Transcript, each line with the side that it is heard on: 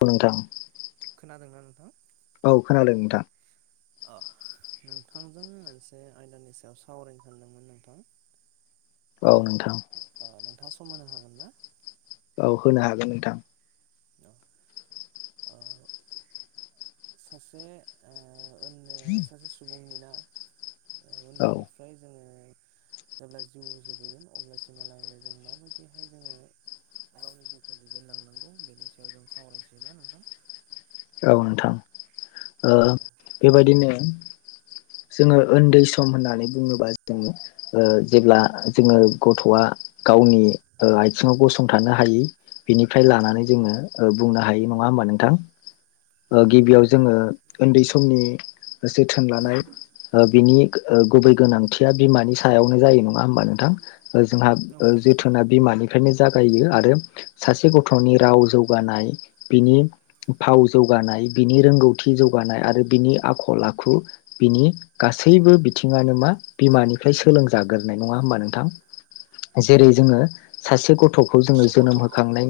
left: औ नोंथां
right: खोनादों‌ ना नों
left: औ खोनादों नोंथां।
right: अह नोंथांजों मोनसे आयदानि सायाव सावरायनो सानदोंमोन नोंथां।
left: औ नोंथां।
right: ओ नोंथाङा सम होनो हागोन ना?
left: औ होनो हागोन नोंथां।
right: औ ओ। सासे ओ ओननो सासे सुबुंनि ना
left: औ
right: उन्दैनिफ्राय जोङो जेब्ला जिउ जोबहैगोन अब्लासिमहालागो जों माबायदिहाय जोङो गावनि जिउखौ दैदेनलांनांगौ बेनि सायाव जों सावरायनोसै ना नोंथां?
left: औ नोंथां ओ बेबायदिनो जोङो ओन्दै सम होननानै बुङोबा जोङो ओ जेब्ला जोङो गथआ गावनि ओ आयथिङाव गसंथानो हायि बेनिफ्राय लानानै जोङो ओ बुंनो हायो नङा होमबा नोंथां ओ
right: औ
left: गिबियाव
right: थारैनो
left: जोङो ओन्दै स मनि जोथोन लानाय ओ बिनि ओ गुबै गोनांथिया बिमानि सायावनो जायो नङा होमबा नोंथां, ओ जोंहा
right: औ
left: ओ
right: नोंथां।
left: जोथोना बिमानिफ्रायनो जागायो आरो सासे गथनि राव जौगानाय, बिनि फाव जौगानाय, बिनि रोंगौथि जौगानाय आरो बिनि आखल आखु बिनि गासैबो बिथिङानो मा बिमानिफ्राय सोलोंजाग्रोनाय नङा होमबा नोंथां। जेरै जोङो सासे ग थखौ जोङो
right: सासे
left: जोनोम
right: गथ'खौ
left: होखांनाय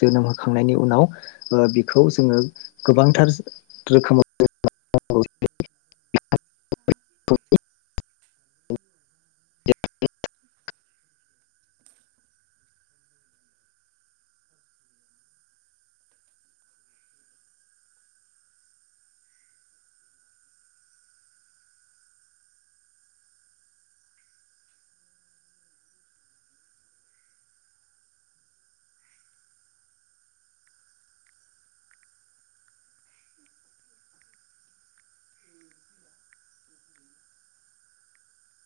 left: जोनोम होखांनायनि उनाव ओ बिखौ जोङो गोबांथार रोखोमाव [unintelligible]